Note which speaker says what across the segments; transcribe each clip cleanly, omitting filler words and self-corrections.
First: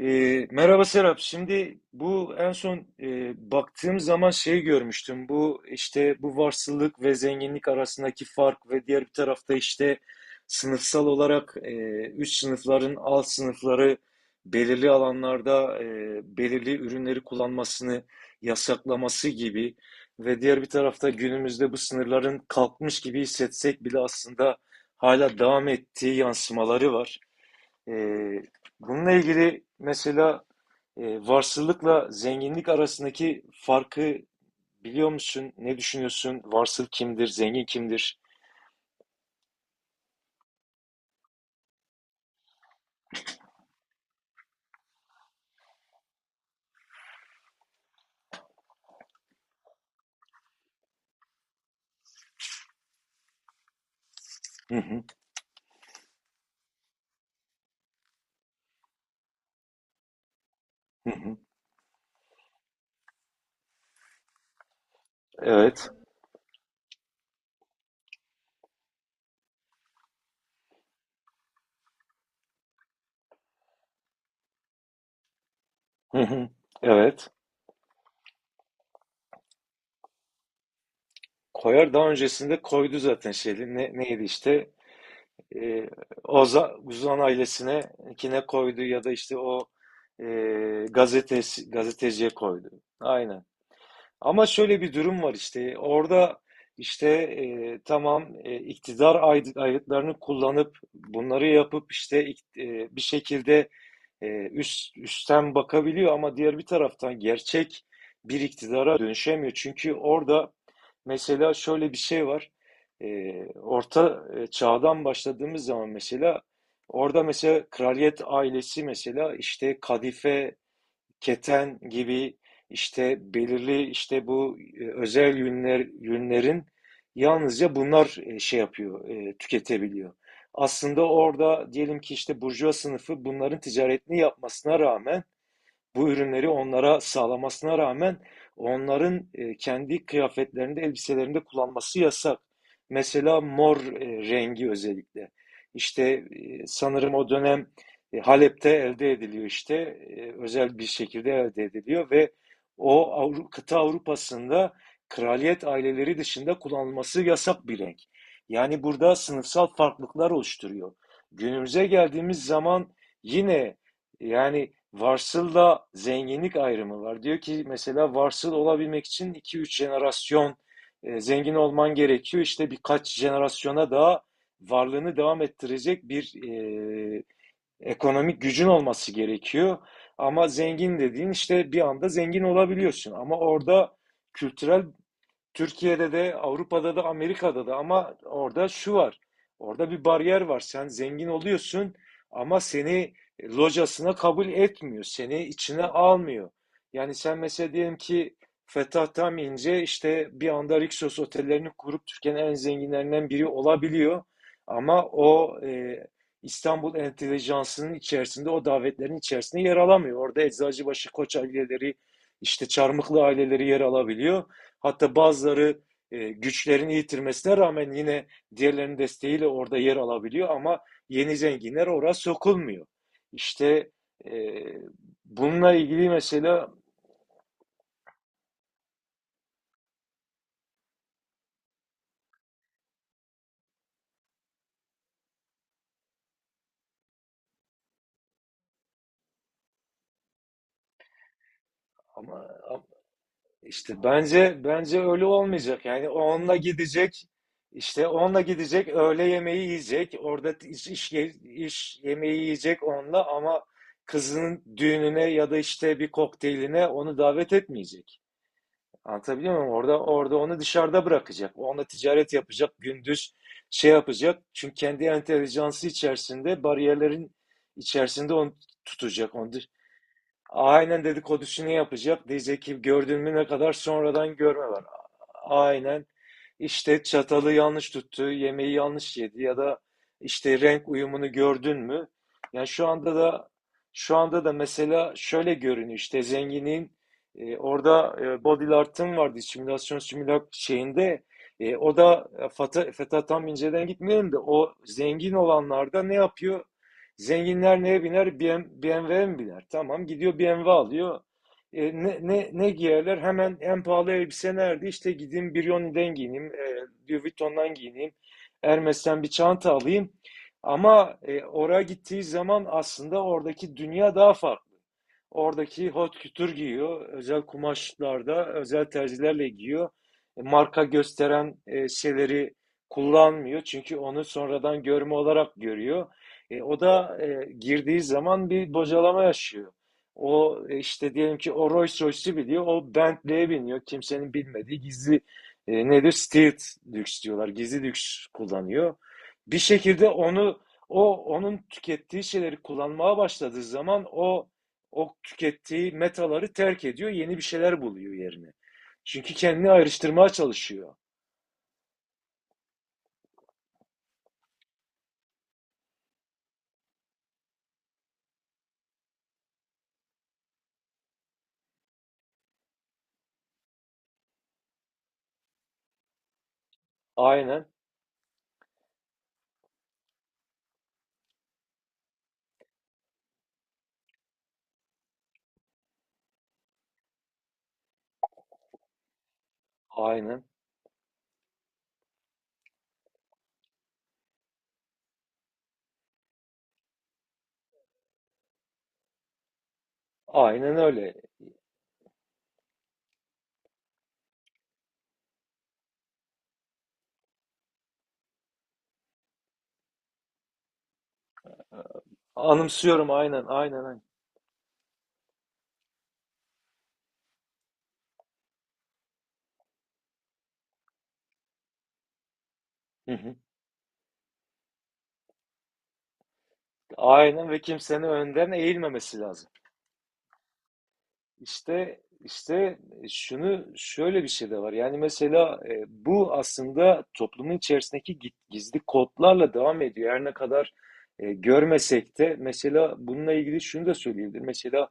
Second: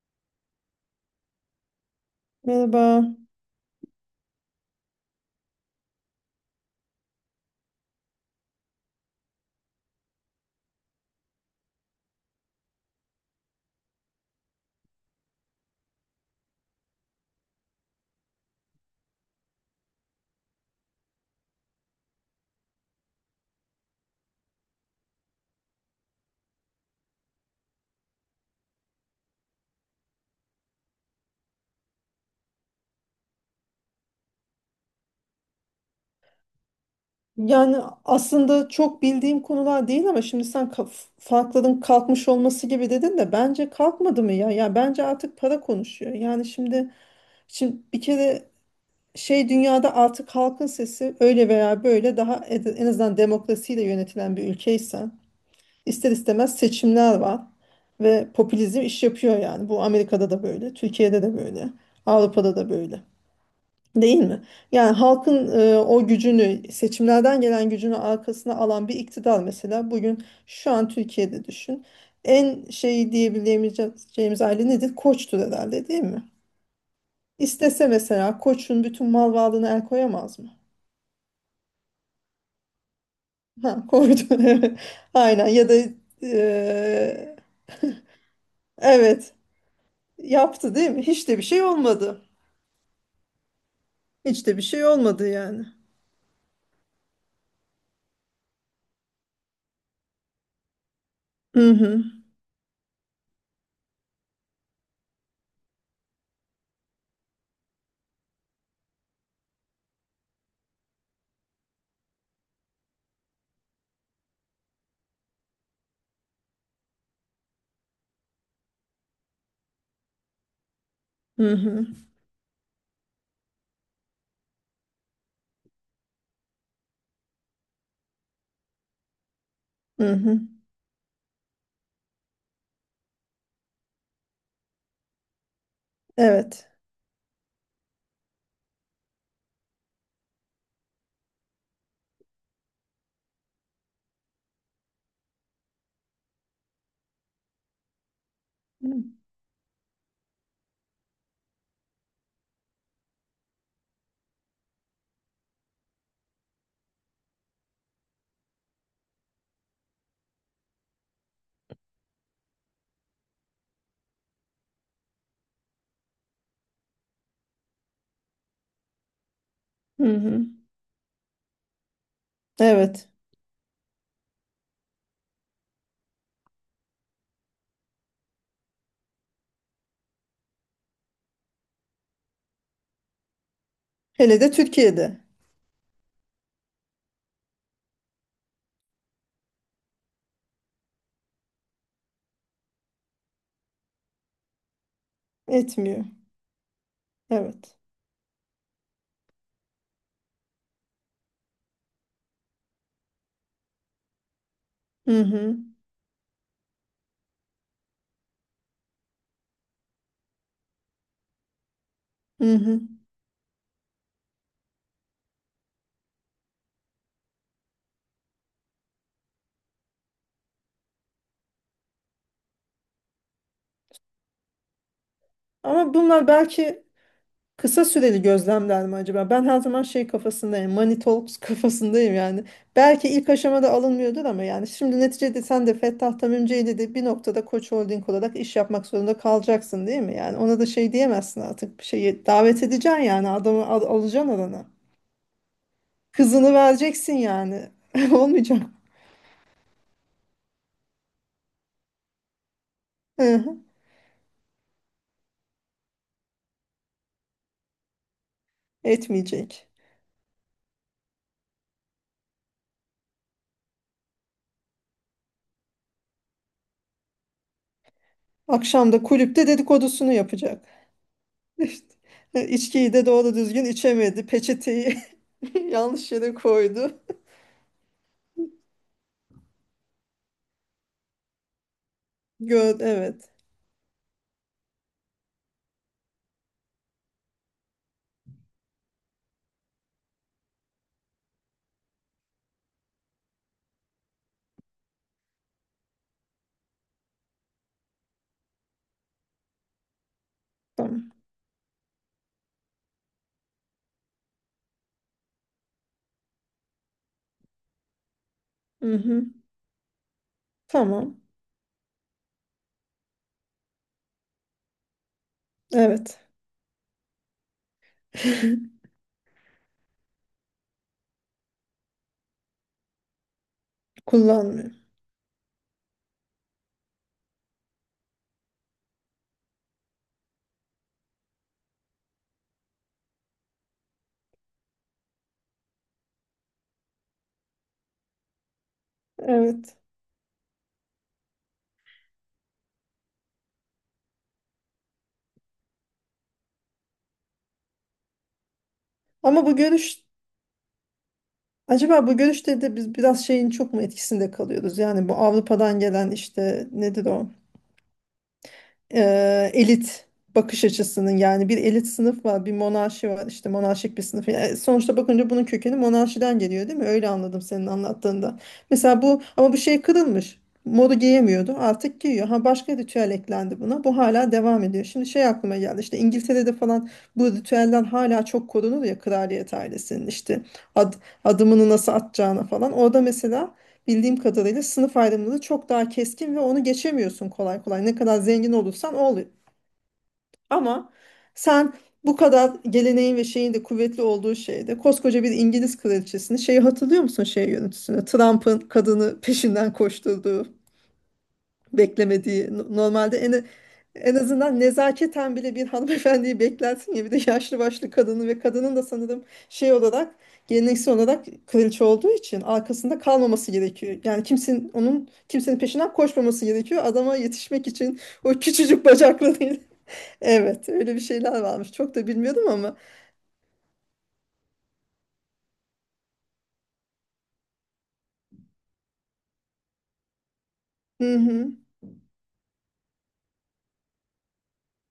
Speaker 1: Merhaba Serap. Şimdi bu en son
Speaker 2: Merhaba.
Speaker 1: baktığım zaman şey görmüştüm. Bu işte bu varsılık ve zenginlik arasındaki fark ve diğer bir tarafta işte sınıfsal olarak üst sınıfların alt sınıfları belirli alanlarda belirli ürünleri kullanmasını yasaklaması gibi ve diğer bir tarafta günümüzde bu sınırların kalkmış gibi hissetsek bile aslında hala devam ettiği yansımaları var. Ee, Bununla ilgili mesela e, varsılıkla zenginlik arasındaki farkı biliyor musun? Ne düşünüyorsun? Varsıl kimdir? Zengin
Speaker 2: Yani
Speaker 1: kimdir?
Speaker 2: aslında çok bildiğim konular değil ama şimdi farklılığın kalkmış olması gibi dedin de bence kalkmadı mı ya? Ya bence artık para konuşuyor. Yani şimdi bir kere şey dünyada artık halkın sesi öyle veya böyle en azından demokrasiyle yönetilen bir
Speaker 1: Hı hı,
Speaker 2: ülkeysen ister istemez seçimler var ve popülizm iş yapıyor yani. Bu Amerika'da da böyle,
Speaker 1: hı
Speaker 2: Türkiye'de
Speaker 1: hı.
Speaker 2: de böyle, Avrupa'da da böyle. Değil mi? Yani halkın
Speaker 1: Evet.
Speaker 2: o gücünü, seçimlerden gelen gücünü arkasına alan bir iktidar mesela bugün şu an Türkiye'de düşün. En şeyi diyebileceğimiz aile nedir? Koçtur herhalde değil
Speaker 1: Hı
Speaker 2: mi?
Speaker 1: hı. Evet.
Speaker 2: İstese mesela Koç'un bütün mal varlığına el koyamaz mı?
Speaker 1: Koyar, daha öncesinde koydu zaten şeyli.
Speaker 2: Ha, koydu.
Speaker 1: Neydi işte?
Speaker 2: Evet. Aynen ya da
Speaker 1: Ee, Uzan
Speaker 2: e,
Speaker 1: ailesine kine koydu ya da
Speaker 2: evet
Speaker 1: işte o e,
Speaker 2: yaptı değil mi? Hiç de bir şey
Speaker 1: gazetesi,
Speaker 2: olmadı.
Speaker 1: gazeteciye koydu. Aynen. Ama
Speaker 2: Hiç de bir
Speaker 1: şöyle
Speaker 2: şey
Speaker 1: bir durum
Speaker 2: olmadı
Speaker 1: var
Speaker 2: yani.
Speaker 1: işte orada işte tamam iktidar ayıtlarını kullanıp bunları
Speaker 2: Hı
Speaker 1: yapıp
Speaker 2: hı,
Speaker 1: işte bir şekilde üst üstten bakabiliyor ama diğer bir taraftan gerçek bir iktidara dönüşemiyor. Çünkü orada mesela şöyle bir şey var. E, Orta Çağ'dan başladığımız zaman mesela orada mesela kraliyet ailesi mesela işte kadife,
Speaker 2: hı
Speaker 1: keten
Speaker 2: hı,
Speaker 1: gibi işte belirli işte bu özel yünler, yünlerin, yalnızca bunlar şey yapıyor,
Speaker 2: hı,
Speaker 1: tüketebiliyor.
Speaker 2: hı.
Speaker 1: Aslında orada diyelim ki işte burjuva sınıfı bunların ticaretini yapmasına rağmen, bu ürünleri
Speaker 2: Evet.
Speaker 1: onlara sağlamasına rağmen onların kendi kıyafetlerinde, elbiselerinde kullanması yasak. Mesela mor rengi özellikle. İşte sanırım o dönem Halep'te elde ediliyor işte. Özel bir şekilde elde ediliyor ve o kıta Avrupa'sında kraliyet aileleri dışında kullanılması yasak bir renk. Yani burada sınıfsal farklılıklar oluşturuyor. Günümüze geldiğimiz zaman yine yani varsılla zenginlik ayrımı var. Diyor ki mesela varsıl olabilmek için iki üç
Speaker 2: Hı hı.
Speaker 1: jenerasyon zengin olman gerekiyor. İşte
Speaker 2: Evet.
Speaker 1: birkaç jenerasyona daha varlığını devam ettirecek bir ekonomik gücün olması gerekiyor. Ama zengin dediğin işte bir anda zengin olabiliyorsun. Ama orada
Speaker 2: Hele de
Speaker 1: kültürel,
Speaker 2: Türkiye'de
Speaker 1: Türkiye'de de, Avrupa'da da, Amerika'da da, ama orada şu var. Orada bir bariyer var. Sen zengin oluyorsun ama seni locasına kabul etmiyor. Seni içine
Speaker 2: etmiyor.
Speaker 1: almıyor. Yani sen mesela
Speaker 2: Evet.
Speaker 1: diyelim ki Fetah Tam İnce işte bir anda Rixos otellerini kurup Türkiye'nin en zenginlerinden biri olabiliyor. Ama
Speaker 2: Hı hı.
Speaker 1: o İstanbul entelijansının içerisinde, o davetlerin içerisinde yer alamıyor. Orada Eczacıbaşı, Koç aileleri,
Speaker 2: Hı
Speaker 1: işte
Speaker 2: hı.
Speaker 1: Çarmıklı aileleri yer alabiliyor. Hatta bazıları güçlerini yitirmesine rağmen yine diğerlerinin desteğiyle orada yer alabiliyor ama yeni zenginler oraya sokulmuyor. İşte e, bununla
Speaker 2: Ama
Speaker 1: ilgili
Speaker 2: bunlar
Speaker 1: mesela
Speaker 2: belki kısa süreli gözlemler mi acaba? Ben her zaman şey kafasındayım. Money talks kafasındayım yani. Belki ilk aşamada alınmıyordur ama yani şimdi neticede sen de Fettah Tamimci'yle de bir noktada Koç Holding olarak iş yapmak zorunda kalacaksın değil mi? Yani ona da şey diyemezsin artık. Bir şeyi
Speaker 1: ama
Speaker 2: davet edeceksin yani adamı
Speaker 1: işte
Speaker 2: alacaksın
Speaker 1: bence
Speaker 2: orana.
Speaker 1: bence öyle olmayacak. Yani
Speaker 2: Kızını
Speaker 1: onunla
Speaker 2: vereceksin
Speaker 1: gidecek,
Speaker 2: yani.
Speaker 1: işte onunla
Speaker 2: Olmayacak.
Speaker 1: gidecek, öğle yemeği yiyecek, orada iş yemeği yiyecek onunla,
Speaker 2: Hı hı.
Speaker 1: ama kızının düğününe ya da işte bir kokteyline onu davet etmeyecek. Anlatabiliyor
Speaker 2: Etmeyecek.
Speaker 1: muyum? Orada onu dışarıda bırakacak. Onunla ticaret yapacak, gündüz şey yapacak. Çünkü kendi entelijansı içerisinde, bariyerlerin içerisinde onu
Speaker 2: Akşam da
Speaker 1: tutacak.
Speaker 2: kulüpte dedikodusunu yapacak.
Speaker 1: Aynen dedikodusunu
Speaker 2: İşte,
Speaker 1: yapacak. Diyecek ki
Speaker 2: içkiyi de
Speaker 1: gördün
Speaker 2: doğru
Speaker 1: mü ne
Speaker 2: düzgün
Speaker 1: kadar
Speaker 2: içemedi.
Speaker 1: sonradan görme var.
Speaker 2: Peçeteyi
Speaker 1: Aynen.
Speaker 2: yanlış yere koydu.
Speaker 1: işte çatalı yanlış tuttu, yemeği yanlış yedi ya da işte renk uyumunu gördün mü? Yani
Speaker 2: Gör,
Speaker 1: şu anda
Speaker 2: evet.
Speaker 1: da şu anda da mesela şöyle görünüyor, işte zenginin orada Body Art'ın vardı simülasyon, simülak şeyinde, o da Feta tam inceden gitmiyorum da o zengin olanlarda ne yapıyor? Zenginler neye biner? BMW 'ye mi biner? Tamam, gidiyor BMW
Speaker 2: Tamam.
Speaker 1: alıyor. Ne giyerler? Hemen en pahalı elbise nerede? İşte gideyim Brioni'den giyineyim, Louis Vuitton'dan giyineyim, Hermes'ten bir
Speaker 2: Mhm.
Speaker 1: çanta alayım. Ama
Speaker 2: Tamam.
Speaker 1: oraya gittiği zaman aslında oradaki dünya daha farklı. Oradaki haute
Speaker 2: Evet.
Speaker 1: couture giyiyor. Özel kumaşlarda, özel terzilerle giyiyor. Marka gösteren şeyleri kullanmıyor. Çünkü onu
Speaker 2: Kullanmıyor.
Speaker 1: sonradan görme olarak görüyor. O da girdiği zaman bir bocalama yaşıyor. O işte diyelim ki o Rolls Royce'u biliyor. O Bentley'e biniyor. Kimsenin bilmediği gizli nedir? Stealth lüks diyorlar. Gizli lüks kullanıyor. Bir
Speaker 2: Evet.
Speaker 1: şekilde onun tükettiği şeyleri kullanmaya başladığı zaman o tükettiği metaları terk ediyor, yeni bir şeyler buluyor yerine. Çünkü
Speaker 2: Ama bu
Speaker 1: kendini
Speaker 2: görüş
Speaker 1: ayrıştırmaya çalışıyor.
Speaker 2: acaba bu görüşte de biz biraz şeyin çok mu etkisinde kalıyoruz? Yani bu Avrupa'dan gelen işte nedir o? e, Elit bakış açısının yani bir elit sınıf var, bir monarşi var işte monarşik bir sınıf. Yani sonuçta bakınca bunun kökeni monarşiden geliyor değil mi? Öyle anladım
Speaker 1: Aynen,
Speaker 2: senin anlattığında. Mesela bu ama bu şey kırılmış. Modu giyemiyordu. Artık giyiyor. Ha başka ritüel eklendi buna. Bu hala devam ediyor. Şimdi şey aklıma geldi. İşte İngiltere'de falan bu ritüelden hala çok korunur ya kraliyet ailesinin işte
Speaker 1: aynen,
Speaker 2: ad, adımını nasıl atacağına falan. Orada mesela bildiğim kadarıyla sınıf ayrımları çok daha keskin ve onu geçemiyorsun kolay kolay. Ne kadar zengin olursan ol.
Speaker 1: aynen
Speaker 2: Ama
Speaker 1: öyle.
Speaker 2: sen bu kadar geleneğin ve şeyin de kuvvetli olduğu şeyde koskoca bir İngiliz kraliçesini şeyi hatırlıyor musun şey yönetüsünü? Trump'ın kadını peşinden koşturduğu beklemediği
Speaker 1: Anımsıyorum,
Speaker 2: normalde
Speaker 1: aynen, aynen, aynen.
Speaker 2: en azından nezaketen bile bir hanımefendiyi beklersin ya bir de yaşlı başlı kadını ve kadının da sanırım şey olarak geleneksel olarak kraliçe olduğu için arkasında
Speaker 1: Hı hı.
Speaker 2: kalmaması gerekiyor. Yani kimsenin onun kimsenin peşinden koşmaması gerekiyor. Adama
Speaker 1: Aynen, ve
Speaker 2: yetişmek için
Speaker 1: kimsenin
Speaker 2: o
Speaker 1: önden
Speaker 2: küçücük
Speaker 1: eğilmemesi lazım.
Speaker 2: bacaklarıyla. Evet, öyle bir şeyler varmış. Çok
Speaker 1: İşte
Speaker 2: da bilmiyordum ama.
Speaker 1: işte e, şunu, şöyle bir şey de var. Yani mesela bu aslında toplumun içerisindeki gizli kodlarla devam ediyor. Her ne kadar
Speaker 2: Hı hı.
Speaker 1: görmesek de mesela bununla ilgili şunu da söyleyebilirim. Mesela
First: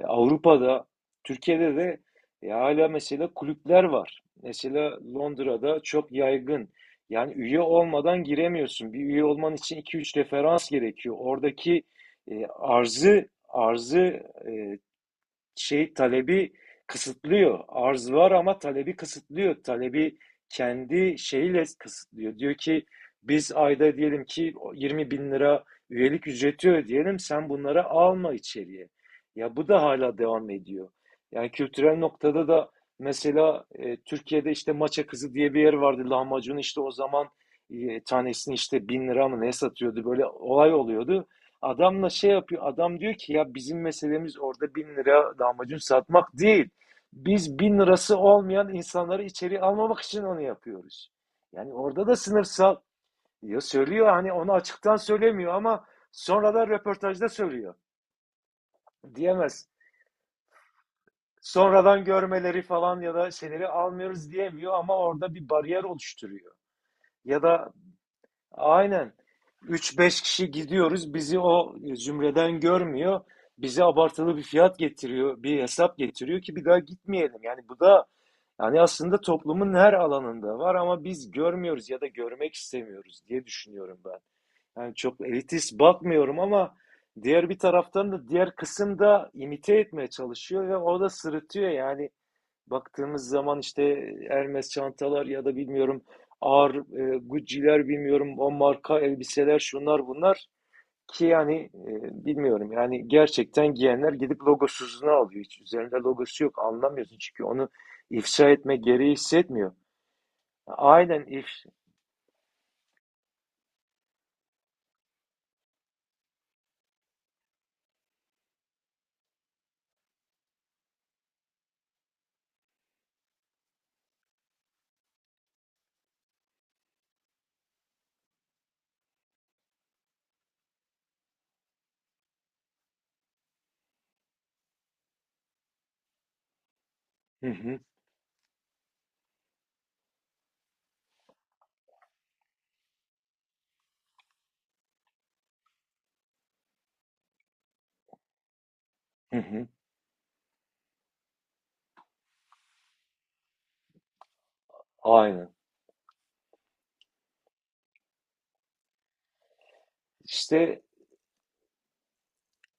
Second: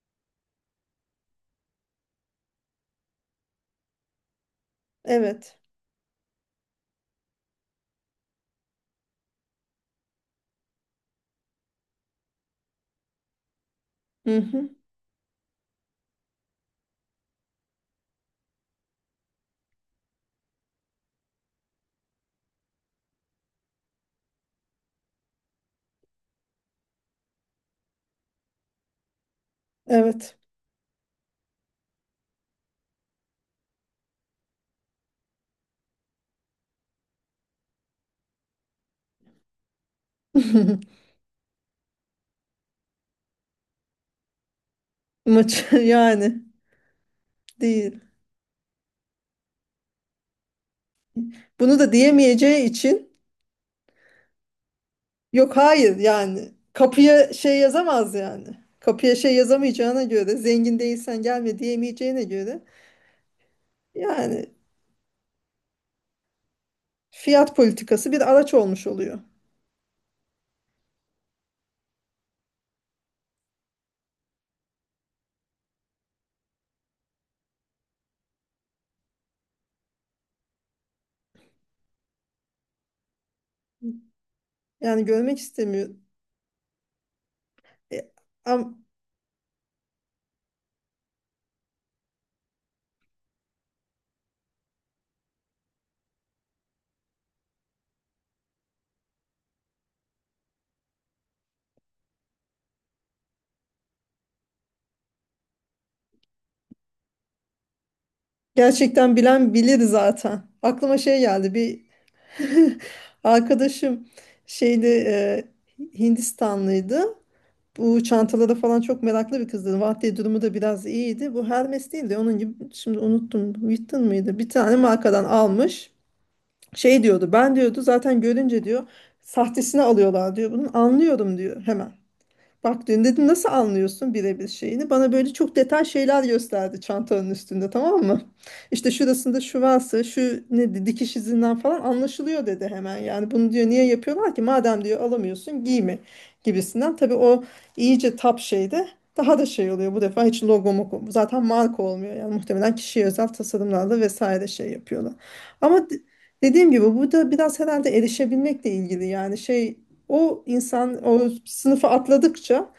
Speaker 1: Avrupa'da, Türkiye'de de hala mesela kulüpler var. Mesela
Speaker 2: Evet.
Speaker 1: Londra'da çok yaygın. Yani üye olmadan giremiyorsun. Bir üye olman için iki üç referans gerekiyor. Oradaki e, arzı arzı
Speaker 2: Hı hı.
Speaker 1: e, şey, talebi kısıtlıyor. Arz var ama talebi kısıtlıyor. Talebi kendi şeyiyle kısıtlıyor. Diyor ki biz ayda diyelim ki 20 bin lira üyelik ücreti ödeyelim, sen bunlara alma içeriye. Ya bu da hala
Speaker 2: Evet.
Speaker 1: devam ediyor. Yani kültürel noktada da mesela Türkiye'de işte Maça Kızı diye bir yer vardı. Lahmacun işte o zaman tanesini işte bin lira mı ne satıyordu, böyle olay oluyordu. Adamla şey yapıyor. Adam diyor ki ya bizim meselemiz orada bin lira
Speaker 2: Maç
Speaker 1: damacun satmak
Speaker 2: yani
Speaker 1: değil. Biz bin
Speaker 2: değil.
Speaker 1: lirası olmayan insanları içeri almamak için onu yapıyoruz. Yani
Speaker 2: Bunu da
Speaker 1: orada da
Speaker 2: diyemeyeceği
Speaker 1: sınıfsal,
Speaker 2: için
Speaker 1: ya söylüyor, hani onu açıktan söylemiyor
Speaker 2: yok
Speaker 1: ama
Speaker 2: hayır yani
Speaker 1: sonradan röportajda
Speaker 2: kapıya şey
Speaker 1: söylüyor.
Speaker 2: yazamaz yani. Kapıya şey
Speaker 1: Diyemez.
Speaker 2: yazamayacağına göre zengin değilsen gelme
Speaker 1: Sonradan
Speaker 2: diyemeyeceğine
Speaker 1: görmeleri
Speaker 2: göre
Speaker 1: falan ya da şeyleri almıyoruz
Speaker 2: yani
Speaker 1: diyemiyor, ama orada bir bariyer oluşturuyor. Ya
Speaker 2: fiyat
Speaker 1: da
Speaker 2: politikası bir araç olmuş
Speaker 1: aynen.
Speaker 2: oluyor.
Speaker 1: Üç beş kişi gidiyoruz. Bizi o zümreden görmüyor. Bize abartılı bir fiyat getiriyor, bir hesap getiriyor ki bir daha gitmeyelim. Yani bu da, yani aslında toplumun her alanında var ama biz görmüyoruz ya da görmek istemiyoruz diye düşünüyorum ben. Yani
Speaker 2: Yani
Speaker 1: çok
Speaker 2: görmek
Speaker 1: elitist
Speaker 2: istemiyor.
Speaker 1: bakmıyorum ama diğer bir
Speaker 2: E,
Speaker 1: taraftan da diğer
Speaker 2: am-
Speaker 1: kısım da imite etmeye çalışıyor ve o da sırıtıyor yani. Baktığımız zaman işte Hermes çantalar ya da bilmiyorum ağır Gucci'ler, bilmiyorum, o marka elbiseler, şunlar bunlar ki yani bilmiyorum, yani gerçekten giyenler gidip logosuzunu alıyor. Hiç üzerinde logosu yok, anlamıyorsun, çünkü onu ifşa etme gereği
Speaker 2: Gerçekten bilen
Speaker 1: hissetmiyor.
Speaker 2: bilir zaten. Aklıma şey
Speaker 1: Aynen if
Speaker 2: geldi bir arkadaşım şeyde Hindistanlıydı. Bu çantalara falan çok meraklı bir kızdı. Vahdi durumu da biraz iyiydi. Bu Hermes değildi. Onun gibi şimdi unuttum. Witten mıydı? Bir tane markadan almış. Şey diyordu. Ben diyordu zaten görünce diyor sahtesini alıyorlar diyor. Bunu anlıyorum diyor hemen. Bak dedim, nasıl anlıyorsun birebir şeyini? Bana böyle çok detay şeyler gösterdi çantanın
Speaker 1: Hı
Speaker 2: üstünde
Speaker 1: hı,
Speaker 2: tamam mı? İşte şurasında şu varsa şu ne dikiş izinden falan anlaşılıyor dedi hemen. Yani bunu diyor niye yapıyorlar ki? Madem diyor alamıyorsun giyme gibisinden. Tabii o iyice tap şeyde
Speaker 1: hı
Speaker 2: daha da
Speaker 1: hı.
Speaker 2: şey oluyor bu defa hiç zaten marka olmuyor yani muhtemelen kişiye özel tasarımlarla vesaire şey yapıyorlar.
Speaker 1: Aynen.
Speaker 2: Ama de- Dediğim gibi bu da biraz herhalde erişebilmekle ilgili yani şey o
Speaker 1: İşte
Speaker 2: insan o sınıfı atladıkça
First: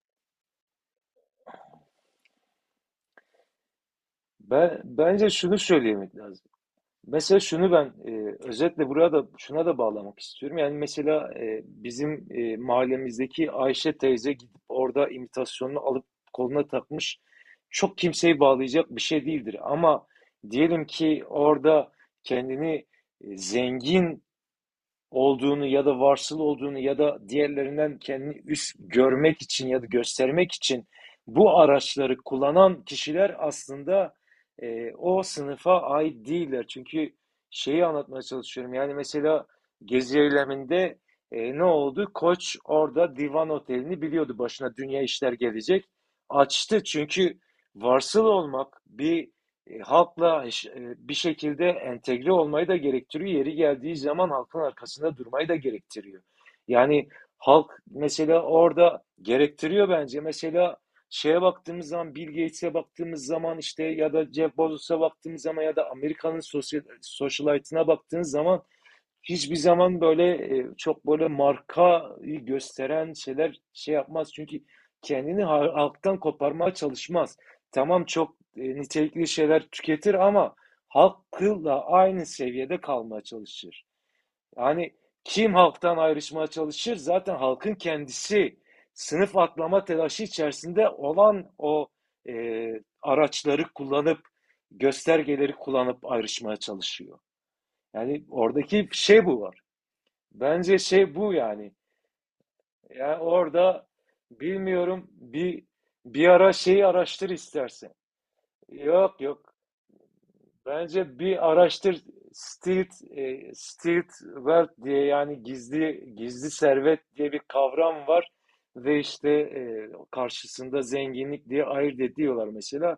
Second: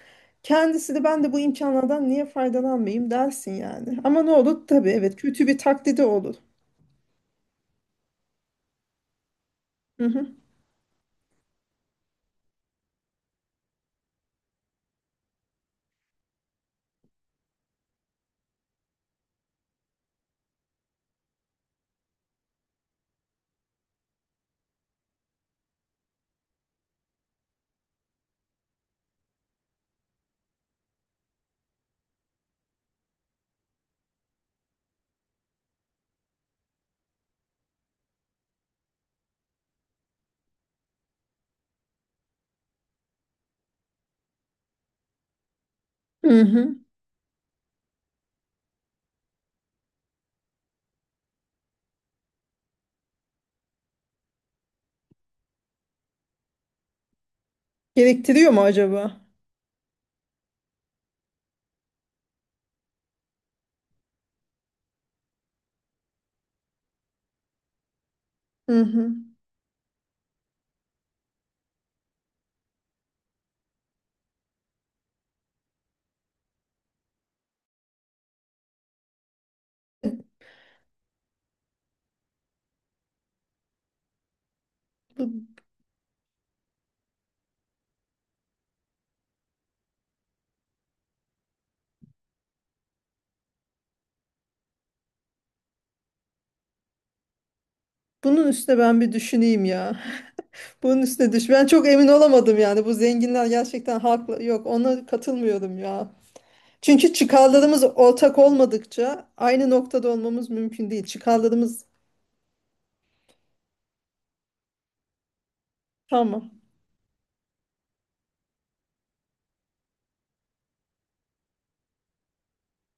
Speaker 2: kendisi de ben de bu imkanlardan niye faydalanmayayım dersin yani. Ama ne olur tabii evet
Speaker 1: bence
Speaker 2: kötü
Speaker 1: şunu
Speaker 2: bir taklidi
Speaker 1: söylemek
Speaker 2: olur.
Speaker 1: lazım. Mesela şunu ben özetle buraya da, şuna da
Speaker 2: Hı
Speaker 1: bağlamak
Speaker 2: hı.
Speaker 1: istiyorum. Yani mesela bizim mahallemizdeki Ayşe teyze gidip orada imitasyonunu alıp koluna takmış, çok kimseyi bağlayacak bir şey değildir. Ama diyelim ki orada kendini zengin olduğunu ya da varsıl olduğunu ya da diğerlerinden kendini üst görmek için ya da göstermek için bu araçları kullanan kişiler aslında o sınıfa ait değiller. Çünkü şeyi anlatmaya çalışıyorum. Yani mesela Gezi eyleminde ne oldu? Koç orada Divan Otel'ini biliyordu. Başına dünya işler gelecek.
Speaker 2: Hı hı.
Speaker 1: Açtı, çünkü varsıl olmak bir halkla bir şekilde entegre olmayı da gerektiriyor. Yeri geldiği zaman halkın arkasında durmayı da gerektiriyor. Yani halk mesela
Speaker 2: Gerektiriyor mu
Speaker 1: orada
Speaker 2: acaba?
Speaker 1: gerektiriyor bence. Mesela şeye baktığımız zaman, Bill Gates'e baktığımız zaman, işte ya da Jeff Bezos'a baktığımız zaman ya da Amerika'nın sosyal, socialite'ına baktığınız zaman
Speaker 2: Hı hı.
Speaker 1: hiçbir zaman böyle çok böyle markayı gösteren şeyler şey yapmaz. Çünkü kendini halktan koparmaya çalışmaz. Tamam, çok nitelikli şeyler tüketir ama halkla aynı seviyede kalmaya çalışır. Yani
Speaker 2: Bu-
Speaker 1: kim halktan ayrışmaya çalışır? Zaten halkın kendisi, sınıf atlama telaşı içerisinde olan, o e, araçları kullanıp, göstergeleri kullanıp ayrışmaya çalışıyor. Yani
Speaker 2: Bunun üstüne
Speaker 1: oradaki
Speaker 2: ben bir
Speaker 1: şey bu.
Speaker 2: düşüneyim ya.
Speaker 1: Bence
Speaker 2: Bunun
Speaker 1: şey
Speaker 2: üstüne
Speaker 1: bu
Speaker 2: düş. Ben
Speaker 1: yani.
Speaker 2: çok emin olamadım yani. Bu
Speaker 1: Yani
Speaker 2: zenginler
Speaker 1: orada
Speaker 2: gerçekten haklı. Yok ona
Speaker 1: bilmiyorum, bir
Speaker 2: katılmıyorum ya.
Speaker 1: bir ara şeyi
Speaker 2: Çünkü
Speaker 1: araştır
Speaker 2: çıkarlarımız
Speaker 1: istersen.
Speaker 2: ortak
Speaker 1: Yok
Speaker 2: olmadıkça
Speaker 1: yok.
Speaker 2: aynı noktada olmamız mümkün değil.
Speaker 1: Bence bir
Speaker 2: Çıkarlarımız
Speaker 1: araştır, stealth wealth diye, yani gizli gizli
Speaker 2: tamam.
Speaker 1: servet diye bir kavram var ve işte karşısında zenginlik diye ayırt ediyorlar mesela.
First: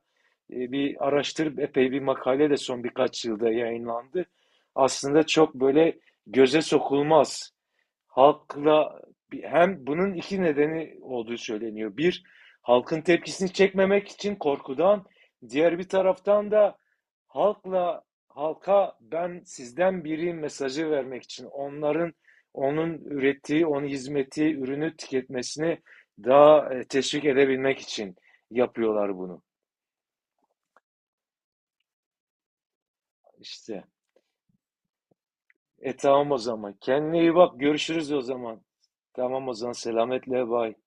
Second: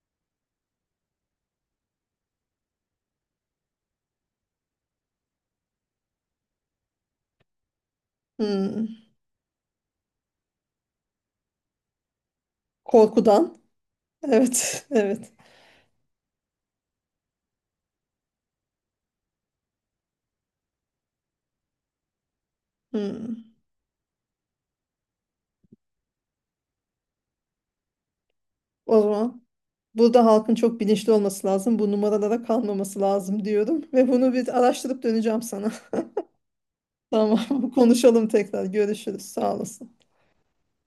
Speaker 1: Bir araştır, epey bir makale de son birkaç yılda yayınlandı. Aslında çok böyle göze sokulmaz.
Speaker 2: Hmm.
Speaker 1: Halkla hem bunun iki nedeni olduğu söyleniyor. Bir, halkın tepkisini
Speaker 2: Korkudan.
Speaker 1: çekmemek için
Speaker 2: Evet,
Speaker 1: korkudan,
Speaker 2: evet.
Speaker 1: diğer bir taraftan da halkla halka ben sizden biri mesajı vermek için onun
Speaker 2: Hmm.
Speaker 1: ürettiği, onun hizmeti, ürünü tüketmesini daha teşvik edebilmek için
Speaker 2: O
Speaker 1: yapıyorlar bunu.
Speaker 2: zaman burada halkın çok bilinçli olması lazım. Bu numaralara kalmaması lazım diyorum.
Speaker 1: İşte.
Speaker 2: Ve bunu bir araştırıp döneceğim sana.
Speaker 1: E tamam o zaman. Kendine iyi bak.
Speaker 2: Tamam,
Speaker 1: Görüşürüz o
Speaker 2: konuşalım
Speaker 1: zaman.
Speaker 2: tekrar. Görüşürüz.
Speaker 1: Tamam o
Speaker 2: Sağ
Speaker 1: zaman.
Speaker 2: olasın.
Speaker 1: Selametle. Bay.